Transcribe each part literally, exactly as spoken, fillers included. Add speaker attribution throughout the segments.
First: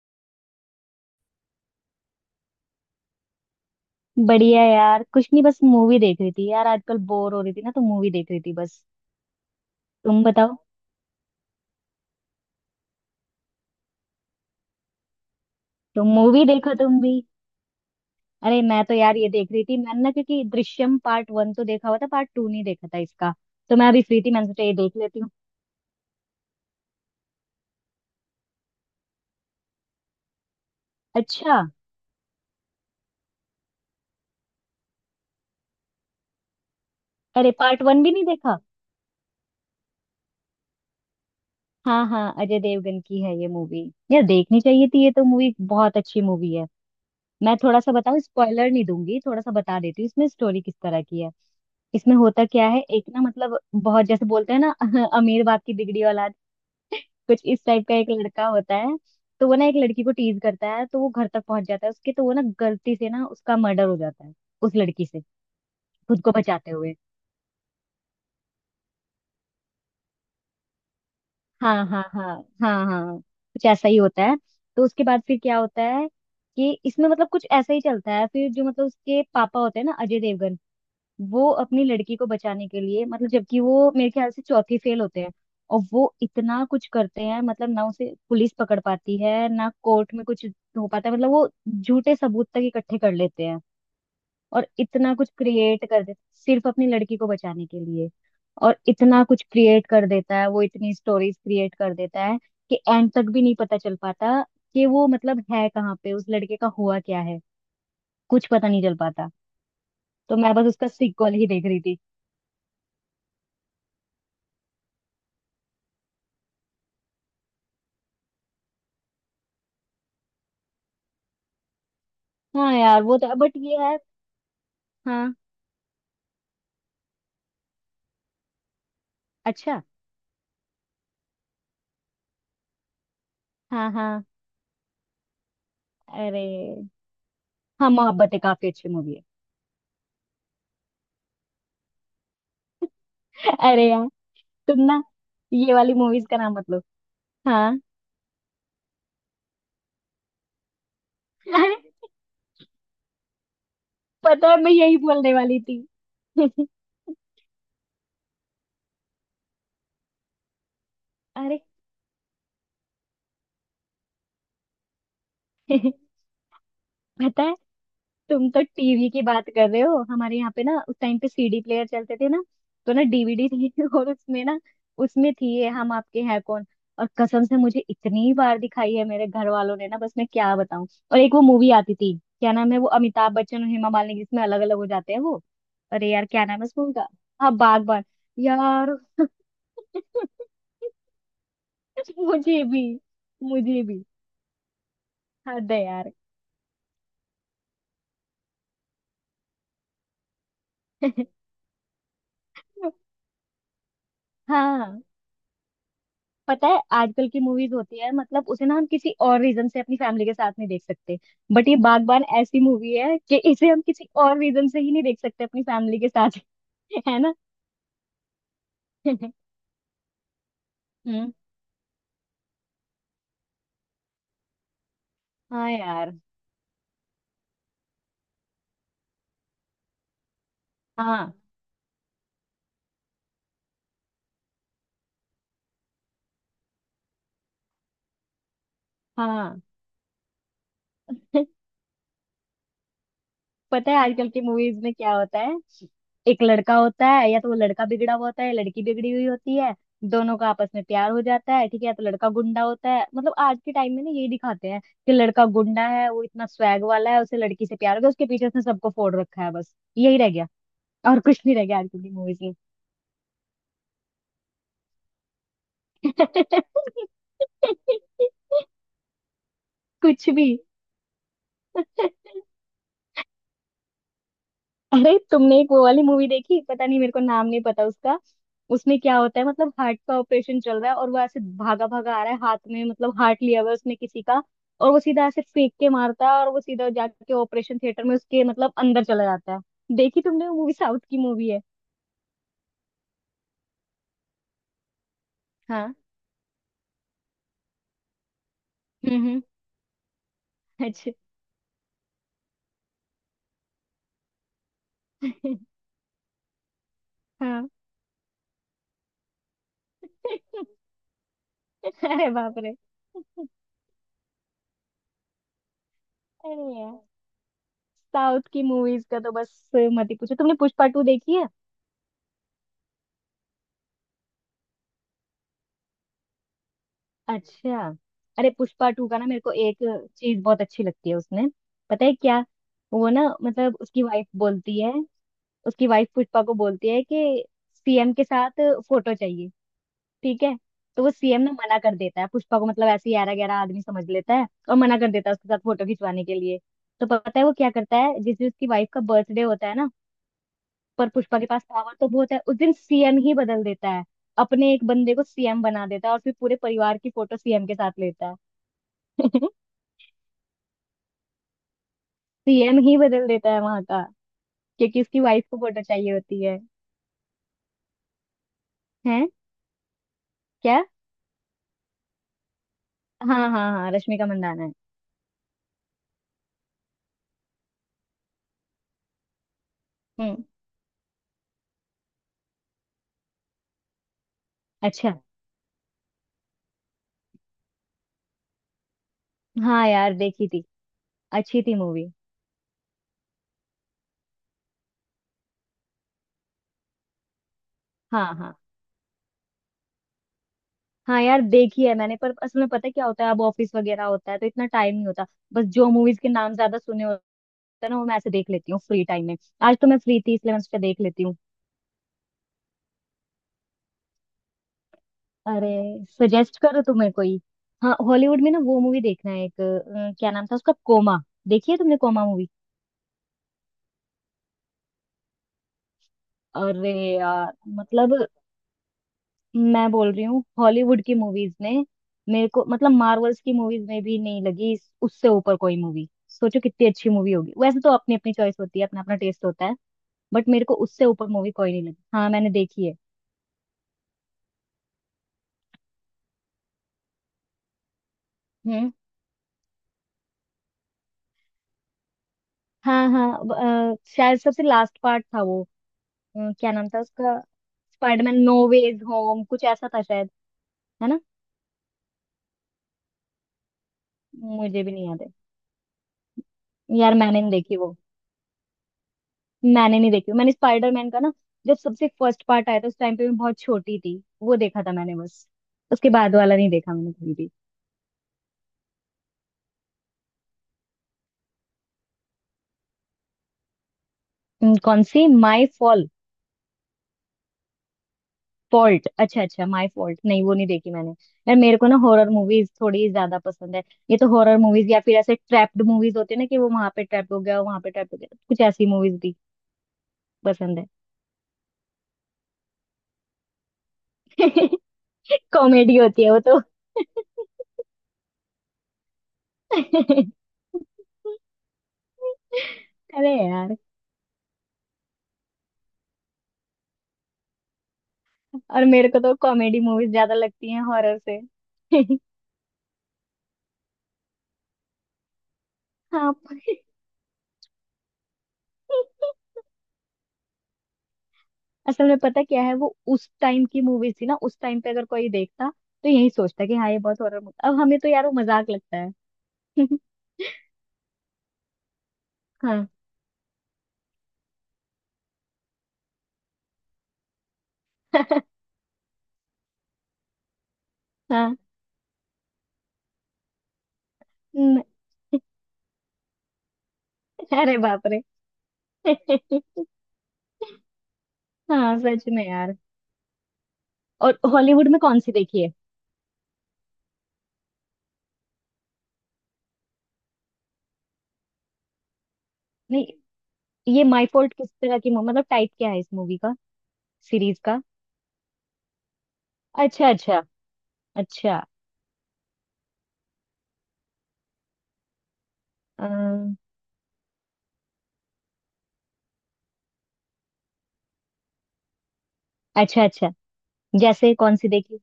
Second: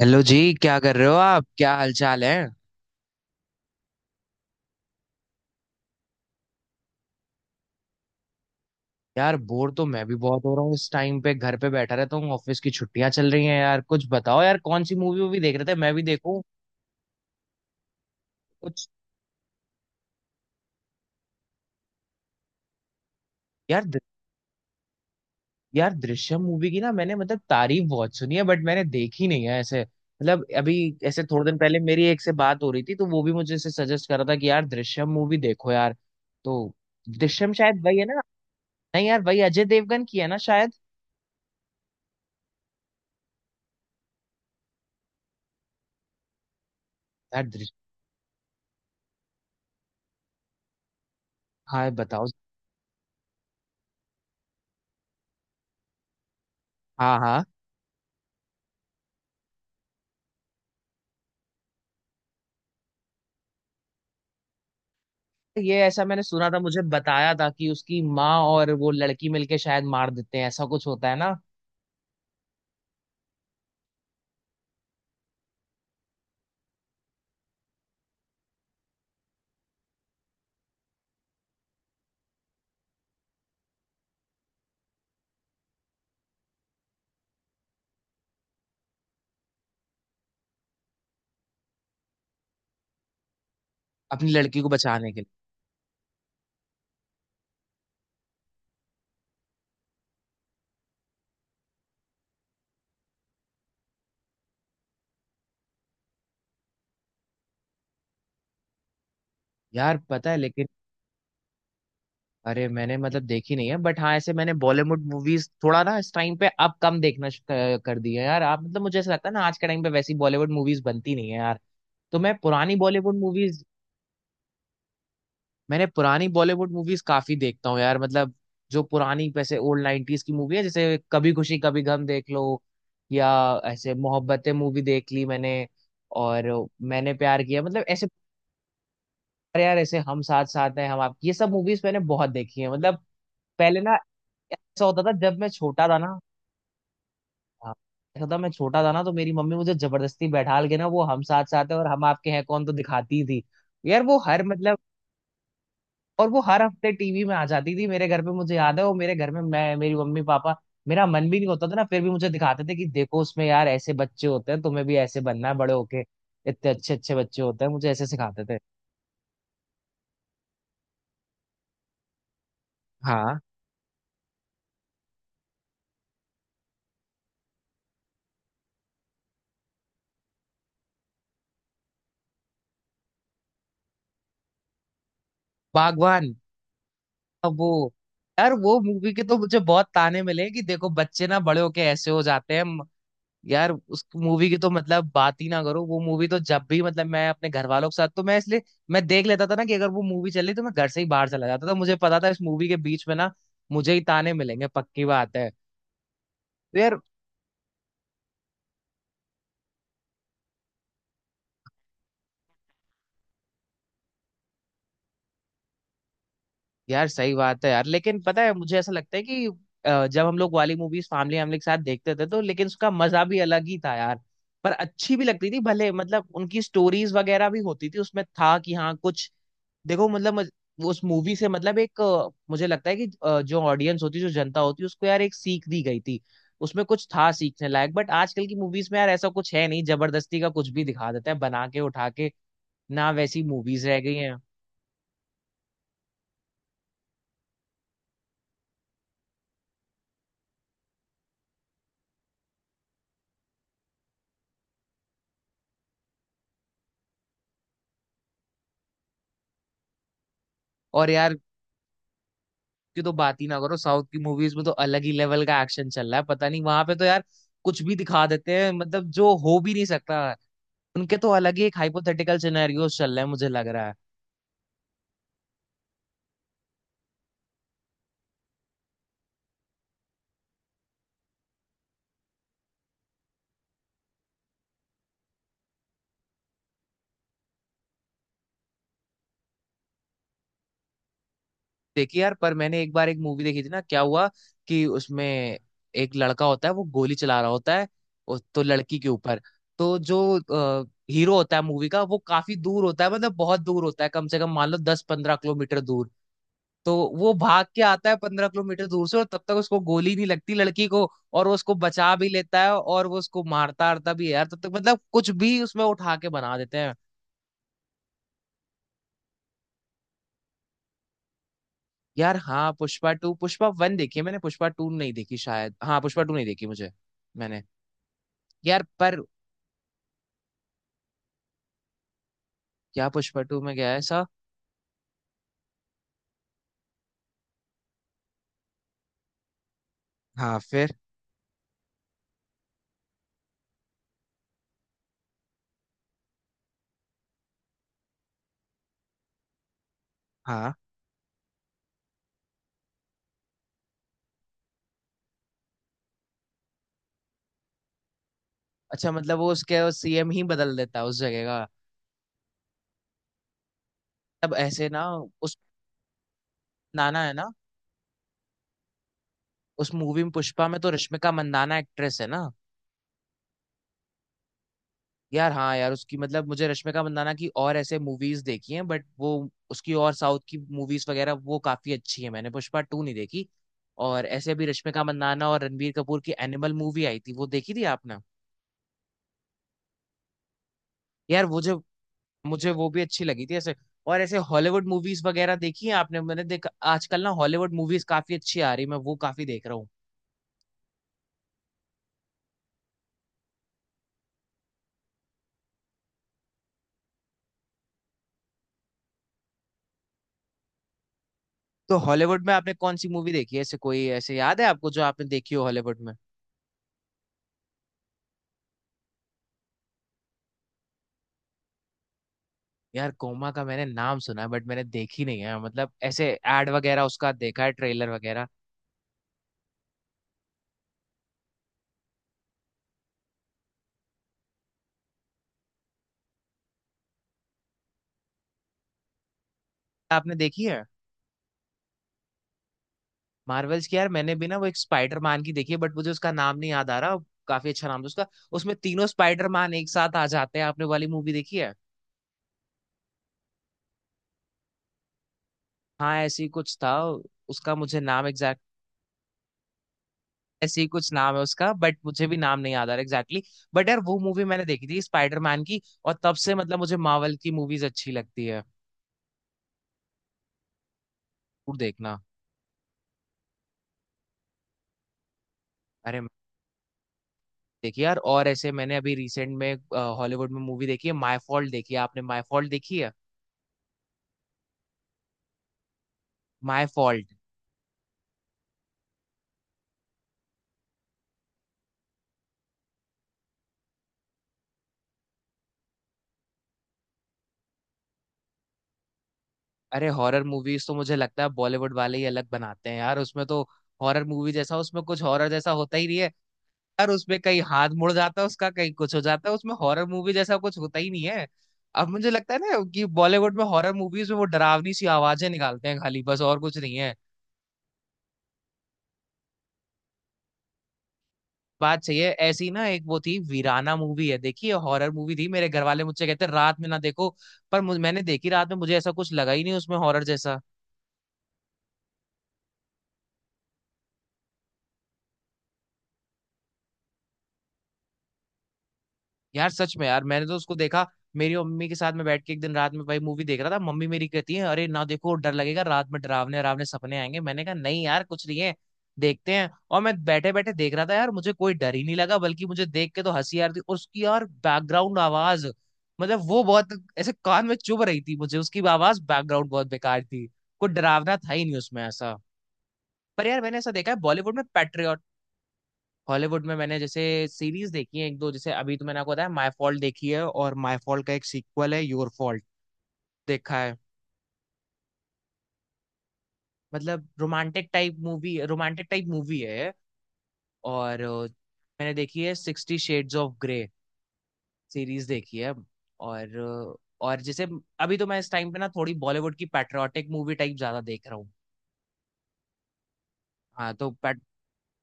Speaker 1: Hello जी, क्या कर रहे हो आप? क्या हालचाल है?
Speaker 2: बढ़िया यार, कुछ नहीं, बस मूवी देख रही थी। यार, आजकल बोर हो रही थी ना, तो मूवी देख रही थी बस।
Speaker 1: यार बोर तो मैं भी
Speaker 2: तुम
Speaker 1: बहुत हो
Speaker 2: बताओ।
Speaker 1: रहा हूँ। इस टाइम पे घर पे बैठा रहता हूँ, ऑफिस की छुट्टियां चल रही हैं। यार कुछ बताओ यार, कौन सी मूवी वूवी देख रहे थे, मैं भी
Speaker 2: तुम
Speaker 1: देखूं
Speaker 2: मूवी देखो तुम भी। अरे मैं
Speaker 1: कुछ।
Speaker 2: तो यार ये देख रही थी मैंने ना, क्योंकि दृश्यम पार्ट वन तो देखा हुआ था, पार्ट टू नहीं देखा था इसका। तो
Speaker 1: यार
Speaker 2: मैं
Speaker 1: दृ-
Speaker 2: अभी फ्री थी, मैंने सोचा ये देख लेती हूँ।
Speaker 1: यार दृश्यम मूवी की ना, मैंने मतलब तारीफ बहुत सुनी है, बट मैंने देखी नहीं है ऐसे, मतलब अभी ऐसे थोड़े
Speaker 2: अच्छा।
Speaker 1: दिन पहले मेरी एक से बात हो रही थी, तो वो भी मुझे ऐसे सजेस्ट कर रहा था कि यार दृश्यम मूवी देखो यार। तो
Speaker 2: अरे
Speaker 1: दृश्यम शायद
Speaker 2: पार्ट
Speaker 1: वही
Speaker 2: वन
Speaker 1: है
Speaker 2: भी
Speaker 1: ना?
Speaker 2: नहीं देखा।
Speaker 1: नहीं यार, वही अजय देवगन की है ना शायद।
Speaker 2: हाँ हाँ, अजय देवगन की है ये मूवी। यार देखनी चाहिए थी, ये तो मूवी बहुत अच्छी मूवी है।
Speaker 1: यार
Speaker 2: मैं
Speaker 1: दृश्यम।
Speaker 2: थोड़ा सा बताऊं, स्पॉइलर नहीं दूंगी, थोड़ा सा बता देती हूँ इसमें स्टोरी किस तरह की है।
Speaker 1: हाँ
Speaker 2: इसमें
Speaker 1: बताओ।
Speaker 2: होता क्या है, एक ना मतलब बहुत जैसे बोलते हैं ना अमीर बाप की बिगड़ी औलाद,
Speaker 1: हाँ
Speaker 2: कुछ
Speaker 1: हाँ,
Speaker 2: इस टाइप का एक लड़का होता है। तो वो ना एक लड़की को टीज करता है, तो वो घर तक पहुंच जाता है उसके, तो वो ना गलती से ना उसका मर्डर हो जाता है उस लड़की से
Speaker 1: ये ऐसा मैंने
Speaker 2: खुद को
Speaker 1: सुना था,
Speaker 2: बचाते
Speaker 1: मुझे
Speaker 2: हुए।
Speaker 1: बताया था कि उसकी माँ और वो लड़की मिलके शायद मार देते हैं, ऐसा कुछ होता है ना,
Speaker 2: हाँ हाँ हाँ। हाँ हाँ, कुछ ऐसा ही होता है। तो उसके बाद फिर क्या होता है कि इसमें मतलब कुछ ऐसा ही चलता है। फिर जो मतलब उसके पापा होते हैं ना, अजय देवगन, वो अपनी लड़की को बचाने के लिए मतलब, जबकि वो मेरे ख्याल से चौथी फेल होते हैं, और वो इतना कुछ करते हैं मतलब ना, उसे पुलिस पकड़ पाती है ना, कोर्ट में कुछ हो पाता है, मतलब वो झूठे सबूत तक इकट्ठे कर लेते हैं।
Speaker 1: अपनी लड़की
Speaker 2: और
Speaker 1: को बचाने
Speaker 2: इतना
Speaker 1: के
Speaker 2: कुछ क्रिएट कर देते सिर्फ अपनी लड़की को बचाने के लिए। और इतना कुछ क्रिएट कर देता है, वो इतनी स्टोरीज क्रिएट कर देता है कि एंड तक भी नहीं पता चल पाता कि वो मतलब है कहाँ पे, उस लड़के का हुआ क्या है, कुछ पता नहीं चल पाता।
Speaker 1: लिए। यार पता है,
Speaker 2: तो मैं
Speaker 1: लेकिन
Speaker 2: बस उसका सीक्वल ही देख रही थी।
Speaker 1: अरे मैंने मतलब देखी नहीं है, बट हाँ ऐसे मैंने बॉलीवुड मूवीज थोड़ा ना इस टाइम पे अब कम देखना श- क- कर दी है यार। आप मतलब, मुझे ऐसा लगता है ना, आज के टाइम पे वैसी बॉलीवुड मूवीज बनती नहीं है यार। तो मैं
Speaker 2: हाँ
Speaker 1: पुरानी
Speaker 2: यार
Speaker 1: बॉलीवुड
Speaker 2: वो तो, बट
Speaker 1: मूवीज,
Speaker 2: ये है। हाँ।
Speaker 1: मैंने पुरानी बॉलीवुड मूवीज काफी देखता हूँ यार। मतलब जो पुरानी, वैसे
Speaker 2: अच्छा।
Speaker 1: ओल्ड नाइंटीज की मूवी है, जैसे कभी खुशी कभी गम देख लो, या
Speaker 2: हाँ
Speaker 1: ऐसे
Speaker 2: हाँ।
Speaker 1: मोहब्बतें मूवी देख ली मैंने,
Speaker 2: अरे।
Speaker 1: और मैंने प्यार किया, मतलब
Speaker 2: हाँ,
Speaker 1: ऐसे
Speaker 2: मोहब्बतें काफी अच्छी मूवी है।
Speaker 1: अरे यार ऐसे हम साथ साथ हैं, हम आप, ये सब मूवीज मैंने बहुत देखी है। मतलब पहले
Speaker 2: अरे
Speaker 1: ना
Speaker 2: यार। तुम
Speaker 1: ऐसा
Speaker 2: ना,
Speaker 1: होता था जब मैं
Speaker 2: ये
Speaker 1: छोटा
Speaker 2: वाली
Speaker 1: था ना।
Speaker 2: मूवीज का नाम मत लो।
Speaker 1: हाँ,
Speaker 2: हाँ।
Speaker 1: ऐसा था, मैं छोटा था ना तो मेरी मम्मी मुझे जबरदस्ती बैठाल के ना वो हम साथ साथ है
Speaker 2: अरे
Speaker 1: और हम आपके हैं कौन तो दिखाती थी। यार वो हर
Speaker 2: पता है, मैं
Speaker 1: मतलब,
Speaker 2: यही बोलने वाली थी।
Speaker 1: और वो हर हफ्ते टीवी में आ जाती थी मेरे घर पे। मुझे याद है वो मेरे घर में, मैं, मेरी मम्मी पापा, मेरा मन भी नहीं
Speaker 2: अरे।
Speaker 1: होता था ना, फिर भी मुझे दिखाते थे कि देखो उसमें यार ऐसे बच्चे होते हैं, तुम्हें भी ऐसे बनना है बड़े होके, इतने अच्छे अच्छे बच्चे
Speaker 2: पता है,
Speaker 1: होते हैं, मुझे ऐसे सिखाते
Speaker 2: तुम
Speaker 1: थे।
Speaker 2: तो टीवी की बात कर रहे हो। हमारे यहाँ पे ना उस टाइम पे सीडी प्लेयर चलते थे ना, तो ना
Speaker 1: हाँ
Speaker 2: डीवीडी थी और उसमें ना, उसमें थी ये हम आपके हैं कौन। और कसम से मुझे इतनी बार दिखाई है मेरे घर वालों ने ना, बस मैं क्या बताऊं। और एक वो मूवी आती थी, क्या नाम है वो, अमिताभ बच्चन और हेमा मालिनी, जिसमें अलग अलग हो जाते हैं वो। अरे यार
Speaker 1: बागवान।
Speaker 2: क्या नाम है उस मूवी का। हाँ,
Speaker 1: अब वो,
Speaker 2: बागबान।
Speaker 1: यार वो
Speaker 2: यार
Speaker 1: मूवी के तो मुझे बहुत ताने मिले कि देखो बच्चे ना बड़े होके ऐसे हो जाते
Speaker 2: मुझे
Speaker 1: हैं।
Speaker 2: भी।
Speaker 1: यार
Speaker 2: मुझे भी।
Speaker 1: उस मूवी की तो मतलब बात ही ना
Speaker 2: हद है
Speaker 1: करो। वो
Speaker 2: यार।
Speaker 1: मूवी तो जब भी, मतलब मैं अपने घर वालों के साथ, तो मैं इसलिए मैं देख लेता था ना कि अगर वो मूवी चली तो मैं घर से ही बाहर चला जाता था। मुझे पता था इस मूवी के बीच में ना मुझे ही ताने मिलेंगे,
Speaker 2: हाँ।
Speaker 1: पक्की बात है।
Speaker 2: पता
Speaker 1: तो
Speaker 2: है
Speaker 1: यार,
Speaker 2: आजकल की मूवीज होती है मतलब, उसे ना हम किसी और रीजन से अपनी फैमिली के साथ नहीं देख सकते। बट ये बागबान ऐसी मूवी है कि इसे हम किसी और रीजन से ही नहीं देख सकते अपनी फैमिली के साथ।
Speaker 1: यार
Speaker 2: है
Speaker 1: सही
Speaker 2: ना।
Speaker 1: बात है यार। लेकिन पता है मुझे ऐसा लगता है कि अ, जब हम लोग वाली मूवीज
Speaker 2: हम्म।
Speaker 1: फैमिली वैमिली के साथ देखते थे तो, लेकिन उसका मजा भी अलग ही था यार। पर अच्छी भी लगती थी,
Speaker 2: हाँ
Speaker 1: भले
Speaker 2: यार।
Speaker 1: मतलब उनकी स्टोरीज वगैरह भी होती थी, उसमें था कि हाँ कुछ देखो, मतलब मज- वो उस
Speaker 2: हाँ
Speaker 1: मूवी से मतलब एक अ, मुझे लगता है कि अ, जो ऑडियंस होती है, जो जनता होती है, उसको यार एक सीख दी गई थी। उसमें कुछ था सीखने लायक, बट आजकल की मूवीज में यार ऐसा कुछ
Speaker 2: हाँ।
Speaker 1: है नहीं, जबरदस्ती का कुछ भी दिखा देता है बना के उठा के, ना वैसी मूवीज
Speaker 2: पता है
Speaker 1: रह गई
Speaker 2: आजकल
Speaker 1: हैं।
Speaker 2: की मूवीज में क्या होता है, एक लड़का होता है, या तो वो लड़का बिगड़ा हुआ होता है या लड़की बिगड़ी हुई होती है। दोनों का आपस में प्यार हो जाता है, ठीक है। या तो लड़का गुंडा होता है, मतलब आज के टाइम में ना यही दिखाते हैं कि लड़का गुंडा है, वो इतना स्वैग वाला है, उसे लड़की से प्यार हो गया, उसके पीछे उसने सबको फोड़ रखा है, बस यही रह गया,
Speaker 1: और
Speaker 2: और
Speaker 1: यार
Speaker 2: कुछ नहीं रह गया आजकल की मूवीज में।
Speaker 1: की तो बात ही ना करो, साउथ की मूवीज में तो अलग ही लेवल का एक्शन चल रहा है, पता नहीं वहां पे तो यार कुछ भी दिखा देते हैं, मतलब जो हो भी नहीं सकता।
Speaker 2: कुछ भी।
Speaker 1: उनके तो अलग ही एक हाइपोथेटिकल सिनेरियोस चल रहे हैं, मुझे लग रहा है।
Speaker 2: अरे तुमने एक वो वाली मूवी देखी, पता नहीं, मेरे को नाम नहीं पता उसका। उसमें क्या होता है, मतलब हार्ट का ऑपरेशन चल रहा है और वो ऐसे भागा भागा आ रहा है हाथ में, मतलब हार्ट लिया हुआ है उसने किसी का, और वो सीधा ऐसे फेंक के मारता है और वो सीधा जाके ऑपरेशन थिएटर में उसके मतलब अंदर चला जाता है। देखी तुमने वो मूवी, साउथ की मूवी है।
Speaker 1: देखी यार, पर मैंने एक बार एक मूवी देखी थी ना, क्या हुआ कि उसमें
Speaker 2: हाँ।
Speaker 1: एक लड़का होता है, वो गोली चला रहा होता है उस- तो लड़की के
Speaker 2: हम्म
Speaker 1: ऊपर।
Speaker 2: हम्म,
Speaker 1: तो जो
Speaker 2: अच्छा।
Speaker 1: हीरो होता है मूवी का, वो काफी दूर होता है, मतलब बहुत दूर होता है, कम से कम मान लो दस पंद्रह किलोमीटर दूर। तो वो भाग
Speaker 2: हाँ।
Speaker 1: के आता है पंद्रह किलोमीटर दूर से, और तब तक उसको गोली नहीं लगती, लड़की को। और वो उसको बचा
Speaker 2: अरे
Speaker 1: भी
Speaker 2: बाप
Speaker 1: लेता है,
Speaker 2: रे।
Speaker 1: और वो उसको मारता आरता भी है यार तब तक। मतलब कुछ भी उसमें उठा के बना
Speaker 2: अरे
Speaker 1: देते हैं
Speaker 2: यार साउथ की मूवीज का तो बस मत ही पूछो। तुमने पुष्पा टू देखी है।
Speaker 1: यार। हाँ पुष्पा टू, पुष्पा वन देखी है मैंने, पुष्पा टू नहीं देखी शायद। हाँ पुष्पा टू नहीं देखी मुझे, मैंने,
Speaker 2: अच्छा। अरे
Speaker 1: यार
Speaker 2: पुष्पा टू का
Speaker 1: पर
Speaker 2: ना मेरे को एक चीज बहुत अच्छी लगती है उसमें, पता है क्या।
Speaker 1: क्या
Speaker 2: वो ना
Speaker 1: पुष्पा टू में
Speaker 2: मतलब
Speaker 1: गया है
Speaker 2: उसकी
Speaker 1: ऐसा?
Speaker 2: वाइफ बोलती है, उसकी वाइफ पुष्पा को बोलती है कि सीएम के साथ फोटो चाहिए, ठीक है।
Speaker 1: हाँ फिर।
Speaker 2: तो वो सीएम ना मना कर देता है पुष्पा को, मतलब ऐसे ग्यारह ग्यारह आदमी समझ लेता है, और मना कर देता है उसके साथ फोटो खिंचवाने के लिए। तो पता है वो क्या करता है, जिस दिन उसकी वाइफ का बर्थडे होता है ना,
Speaker 1: हाँ
Speaker 2: पर पुष्पा के पास पावर तो बहुत है, उस दिन सीएम ही बदल देता है। अपने एक बंदे को सीएम बना देता है और फिर पूरे परिवार की फोटो सीएम के साथ लेता
Speaker 1: अच्छा, मतलब
Speaker 2: है।
Speaker 1: वो उसके सीएम ही बदल देता है उस जगह का?
Speaker 2: सीएम ही बदल देता है वहां का,
Speaker 1: तब ऐसे
Speaker 2: क्योंकि
Speaker 1: ना,
Speaker 2: उसकी वाइफ
Speaker 1: उस,
Speaker 2: को फोटो चाहिए होती है।
Speaker 1: नाना है ना,
Speaker 2: हैं?
Speaker 1: उस मूवी में, पुष्पा में
Speaker 2: क्या?
Speaker 1: तो रश्मिका मंदाना एक्ट्रेस है ना?
Speaker 2: हाँ हाँ हाँ, रश्मिका मंदाना है।
Speaker 1: यार हाँ यार, उसकी मतलब मुझे रश्मिका मंदाना की और ऐसे मूवीज देखी हैं, बट वो उसकी और साउथ
Speaker 2: हम्म।
Speaker 1: की मूवीज वगैरह वो काफी अच्छी है। मैंने पुष्पा टू नहीं देखी। और ऐसे भी रश्मिका
Speaker 2: अच्छा।
Speaker 1: मंदाना और रणबीर कपूर की एनिमल मूवी आई थी, वो देखी थी आपने?
Speaker 2: हाँ यार, देखी थी।
Speaker 1: यार वो
Speaker 2: अच्छी थी
Speaker 1: जो,
Speaker 2: मूवी।
Speaker 1: मुझे वो भी अच्छी लगी थी ऐसे। और ऐसे हॉलीवुड मूवीज वगैरह देखी है आपने? मैंने देखा आजकल ना हॉलीवुड मूवीज
Speaker 2: हाँ
Speaker 1: काफी
Speaker 2: हाँ।
Speaker 1: अच्छी आ रही, मैं वो काफी देख रहा हूँ।
Speaker 2: हाँ यार देखी है मैंने, पर असल में पता है क्या होता है, अब ऑफिस वगैरह होता है तो इतना टाइम नहीं होता। बस जो मूवीज के नाम ज्यादा सुने होते हैं ना, वो मैं ऐसे देख लेती हूँ फ्री टाइम में। आज तो मैं फ्री थी, इसलिए मैं उस पर देख लेती हूँ।
Speaker 1: तो हॉलीवुड में आपने कौन सी मूवी देखी है ऐसे? कोई ऐसे याद है आपको जो आपने देखी हो
Speaker 2: अरे
Speaker 1: हॉलीवुड में?
Speaker 2: सजेस्ट करो तुम्हें कोई। हाँ हॉलीवुड में ना वो मूवी देखना है एक, अ, क्या नाम था उसका, कोमा। देखी है तुमने कोमा मूवी।
Speaker 1: यार कोमा का मैंने नाम सुना है, बट मैंने देखी नहीं है। मतलब ऐसे एड
Speaker 2: अरे
Speaker 1: वगैरह उसका
Speaker 2: यार,
Speaker 1: देखा है, ट्रेलर
Speaker 2: मतलब
Speaker 1: वगैरह।
Speaker 2: मैं बोल रही हूँ हॉलीवुड की मूवीज ने मेरे को, मतलब मार्वल्स की मूवीज में भी नहीं लगी इस- उससे ऊपर कोई मूवी, सोचो कितनी अच्छी मूवी होगी। वैसे तो अपनी अपनी चॉइस होती है, अपना अपना टेस्ट होता है,
Speaker 1: आपने
Speaker 2: बट
Speaker 1: देखी
Speaker 2: मेरे को
Speaker 1: है?
Speaker 2: उससे ऊपर मूवी कोई नहीं लगी। हाँ मैंने देखी है।
Speaker 1: मार्वल्स की यार मैंने भी ना, वो एक स्पाइडर मैन की देखी है बट मुझे उसका नाम नहीं याद आ रहा, काफी अच्छा नाम था उसका। उसमें
Speaker 2: हम्म।
Speaker 1: तीनों स्पाइडर मैन एक साथ आ जाते हैं, आपने वाली मूवी देखी है?
Speaker 2: हाँ हाँ। अ, शायद सबसे लास्ट पार्ट था वो।
Speaker 1: हाँ
Speaker 2: अ,
Speaker 1: ऐसी
Speaker 2: क्या
Speaker 1: कुछ
Speaker 2: नाम
Speaker 1: था।
Speaker 2: था उसका,
Speaker 1: उसका मुझे नाम
Speaker 2: Spider Man no
Speaker 1: exact,
Speaker 2: ways home, कुछ ऐसा था शायद,
Speaker 1: ऐसे ही
Speaker 2: है
Speaker 1: कुछ
Speaker 2: ना।
Speaker 1: नाम है उसका, बट मुझे भी नाम नहीं याद आ रहा एग्जैक्टली। बट यार वो मूवी मैंने
Speaker 2: मुझे
Speaker 1: देखी
Speaker 2: भी
Speaker 1: थी
Speaker 2: नहीं याद
Speaker 1: स्पाइडर मैन की, और तब से मतलब मुझे
Speaker 2: है यार,
Speaker 1: मार्वल
Speaker 2: मैंने
Speaker 1: की
Speaker 2: नहीं देखी
Speaker 1: मूवीज
Speaker 2: वो।
Speaker 1: अच्छी लगती है।
Speaker 2: मैंने नहीं देखी, मैंने स्पाइडरमैन का ना,
Speaker 1: जरूर
Speaker 2: जब सबसे
Speaker 1: देखना।
Speaker 2: फर्स्ट पार्ट आया था उस टाइम पे मैं बहुत छोटी थी, वो देखा था मैंने बस, उसके
Speaker 1: अरे
Speaker 2: बाद वाला नहीं देखा मैंने कभी भी।
Speaker 1: देखिए यार, और ऐसे मैंने अभी रिसेंट में हॉलीवुड में मूवी देखी है, माय फॉल्ट। देखी है आपने माय फॉल्ट? देखी है
Speaker 2: हम्म, कौन सी, My Fall
Speaker 1: My Fault?
Speaker 2: Fault, अच्छा अच्छा, माई फॉल्ट, नहीं वो नहीं देखी मैंने। यार मेरे को ना हॉरर मूवीज थोड़ी ज्यादा पसंद है। ये तो हॉरर मूवीज या फिर ऐसे ट्रैप्ड मूवीज होते हैं ना कि वो वहां पे ट्रैप हो गया, वहां पे ट्रैप हो गया, कुछ ऐसी मूवीज भी
Speaker 1: अरे हॉरर
Speaker 2: पसंद है।
Speaker 1: मूवीज तो मुझे लगता है बॉलीवुड वाले ही अलग बनाते हैं यार। उसमें तो हॉरर मूवी जैसा, उसमें कुछ हॉरर जैसा होता
Speaker 2: कॉमेडी
Speaker 1: ही नहीं
Speaker 2: होती
Speaker 1: है।
Speaker 2: है वो तो।
Speaker 1: यार उसमें कहीं हाथ मुड़ जाता है उसका, कहीं कुछ हो जाता है, उसमें हॉरर मूवी जैसा कुछ होता ही नहीं है। अब मुझे लगता है ना कि
Speaker 2: अरे
Speaker 1: बॉलीवुड में
Speaker 2: यार।
Speaker 1: हॉरर मूवीज में वो डरावनी सी आवाजें निकालते हैं खाली, बस और कुछ नहीं है।
Speaker 2: और मेरे को तो कॉमेडी मूवीज ज्यादा लगती हैं हॉरर से।
Speaker 1: बात सही है। ऐसी ना एक वो थी वीराना मूवी है, देखिए हॉरर मूवी थी, मेरे घर वाले मुझसे
Speaker 2: हाँ।
Speaker 1: कहते रात में ना देखो, पर मुझ- मैंने देखी रात में, मुझे ऐसा कुछ लगा ही नहीं उसमें हॉरर जैसा।
Speaker 2: असल में पता क्या है, वो उस टाइम की मूवीज थी ना, उस टाइम पे अगर कोई देखता तो यही सोचता कि हाँ ये बहुत हॉरर मूवी, अब हमें तो यार वो मजाक लगता है।
Speaker 1: यार सच में यार, मैंने तो उसको देखा मेरी मम्मी के साथ में बैठ के, एक दिन
Speaker 2: हाँ।
Speaker 1: रात में भाई मूवी देख रहा था, मम्मी मेरी कहती है अरे ना देखो, डर लगेगा रात में, डरावने डरावने सपने आएंगे। मैंने कहा नहीं यार कुछ नहीं है, देखते हैं। और मैं बैठे बैठे देख रहा था यार, मुझे
Speaker 2: हाँ।
Speaker 1: कोई डर ही नहीं लगा, बल्कि मुझे देख के तो हंसी आ रही थी। और उसकी यार
Speaker 2: न-
Speaker 1: बैकग्राउंड आवाज, मतलब वो बहुत ऐसे कान में
Speaker 2: अरे
Speaker 1: चुभ
Speaker 2: बाप
Speaker 1: रही
Speaker 2: रे।
Speaker 1: थी, मुझे उसकी आवाज बैकग्राउंड बहुत बेकार थी। कोई डरावना था ही नहीं
Speaker 2: हाँ
Speaker 1: उसमें
Speaker 2: सच
Speaker 1: ऐसा।
Speaker 2: में यार।
Speaker 1: पर यार मैंने ऐसा देखा है
Speaker 2: और
Speaker 1: बॉलीवुड में,
Speaker 2: हॉलीवुड में
Speaker 1: पैट्रियट।
Speaker 2: कौन सी देखी है।
Speaker 1: हॉलीवुड में मैंने जैसे सीरीज देखी है एक दो, जैसे अभी तो मैंने आपको बताया माय फॉल्ट देखी है, और माय फॉल्ट का एक सीक्वल है योर फॉल्ट,
Speaker 2: नहीं,
Speaker 1: देखा है।
Speaker 2: ये माय फॉल्ट किस तरह की मु- मतलब टाइप क्या है इस मूवी का,
Speaker 1: मतलब
Speaker 2: सीरीज का।
Speaker 1: Romantic type movie, romantic type movie है।
Speaker 2: अच्छा अच्छा।
Speaker 1: और अ,
Speaker 2: अच्छा।
Speaker 1: मैंने देखी है sixty shades of grey series, देखी है। और
Speaker 2: अम,
Speaker 1: अ, और जैसे अभी तो मैं इस टाइम पे ना थोड़ी बॉलीवुड की पैट्रियाटिक मूवी टाइप ज्यादा देख रहा हूँ।
Speaker 2: अच्छा अच्छा।
Speaker 1: हाँ तो
Speaker 2: जैसे
Speaker 1: पैट
Speaker 2: कौन सी देखी।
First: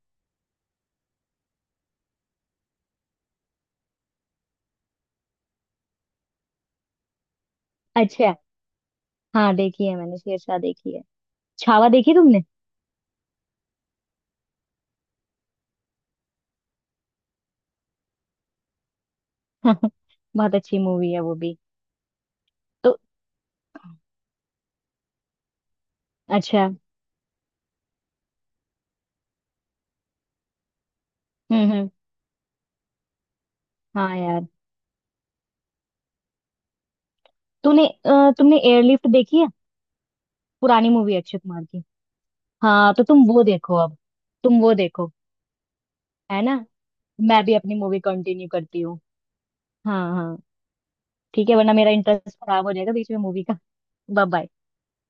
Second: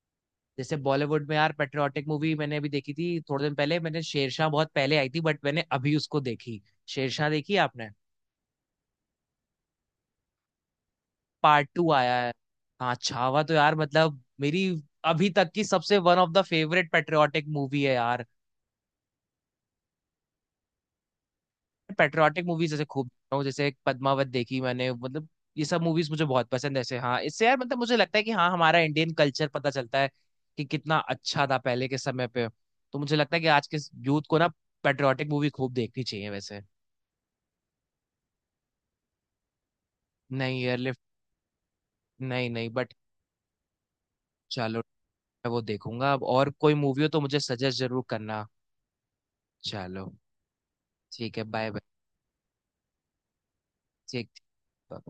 Speaker 1: जैसे बॉलीवुड में यार पैट्रियाटिक मूवी मैंने अभी देखी थी थोड़े दिन पहले, मैंने शेरशाह, बहुत पहले आई थी बट मैंने अभी उसको देखी। शेरशाह देखी है आपने?
Speaker 2: अच्छा। हाँ देखी है मैंने, शेरशाह देखी है।
Speaker 1: पार्ट
Speaker 2: छावा
Speaker 1: टू
Speaker 2: देखी
Speaker 1: आया है।
Speaker 2: तुमने।
Speaker 1: हाँ छावा तो यार मतलब मेरी अभी तक की सबसे one of the favourite patriotic movie है यार।
Speaker 2: बहुत अच्छी मूवी है वो भी।
Speaker 1: पेट्रियाटिक मूवीज जैसे
Speaker 2: तो
Speaker 1: खूब देखता हूँ, जैसे पद्मावत देखी मैंने, मतलब ये सब मूवीज मुझे बहुत
Speaker 2: अच्छा।
Speaker 1: पसंद है ऐसे। हाँ इससे यार मतलब मुझे लगता है कि हाँ हमारा इंडियन कल्चर पता चलता है कि कितना अच्छा था
Speaker 2: हम्म
Speaker 1: पहले
Speaker 2: हम्म।
Speaker 1: के समय पे। तो मुझे लगता है कि आज के
Speaker 2: हाँ
Speaker 1: यूथ को ना
Speaker 2: यार।
Speaker 1: पेट्रियाटिक मूवी खूब देखनी चाहिए वैसे।
Speaker 2: तूने अ, तुमने एयरलिफ्ट देखी है।
Speaker 1: नहीं
Speaker 2: पुरानी
Speaker 1: एयरलिफ्ट,
Speaker 2: मूवी है, अक्षय कुमार की।
Speaker 1: नहीं नहीं
Speaker 2: हाँ
Speaker 1: बट
Speaker 2: तो तुम वो देखो अब। तुम वो
Speaker 1: चलो,
Speaker 2: देखो।
Speaker 1: मैं वो देखूंगा अब।
Speaker 2: है
Speaker 1: और
Speaker 2: ना।
Speaker 1: कोई मूवी हो तो मुझे
Speaker 2: मैं भी अपनी
Speaker 1: सजेस्ट
Speaker 2: मूवी
Speaker 1: जरूर करना।
Speaker 2: कंटिन्यू करती हूँ। हाँ
Speaker 1: चलो,
Speaker 2: हाँ।
Speaker 1: ठीक है,
Speaker 2: ठीक है,
Speaker 1: बाय
Speaker 2: वरना
Speaker 1: बाय।
Speaker 2: मेरा इंटरेस्ट खराब हो जाएगा बीच में मूवी का। बाय
Speaker 1: ठीक
Speaker 2: बाय।
Speaker 1: था।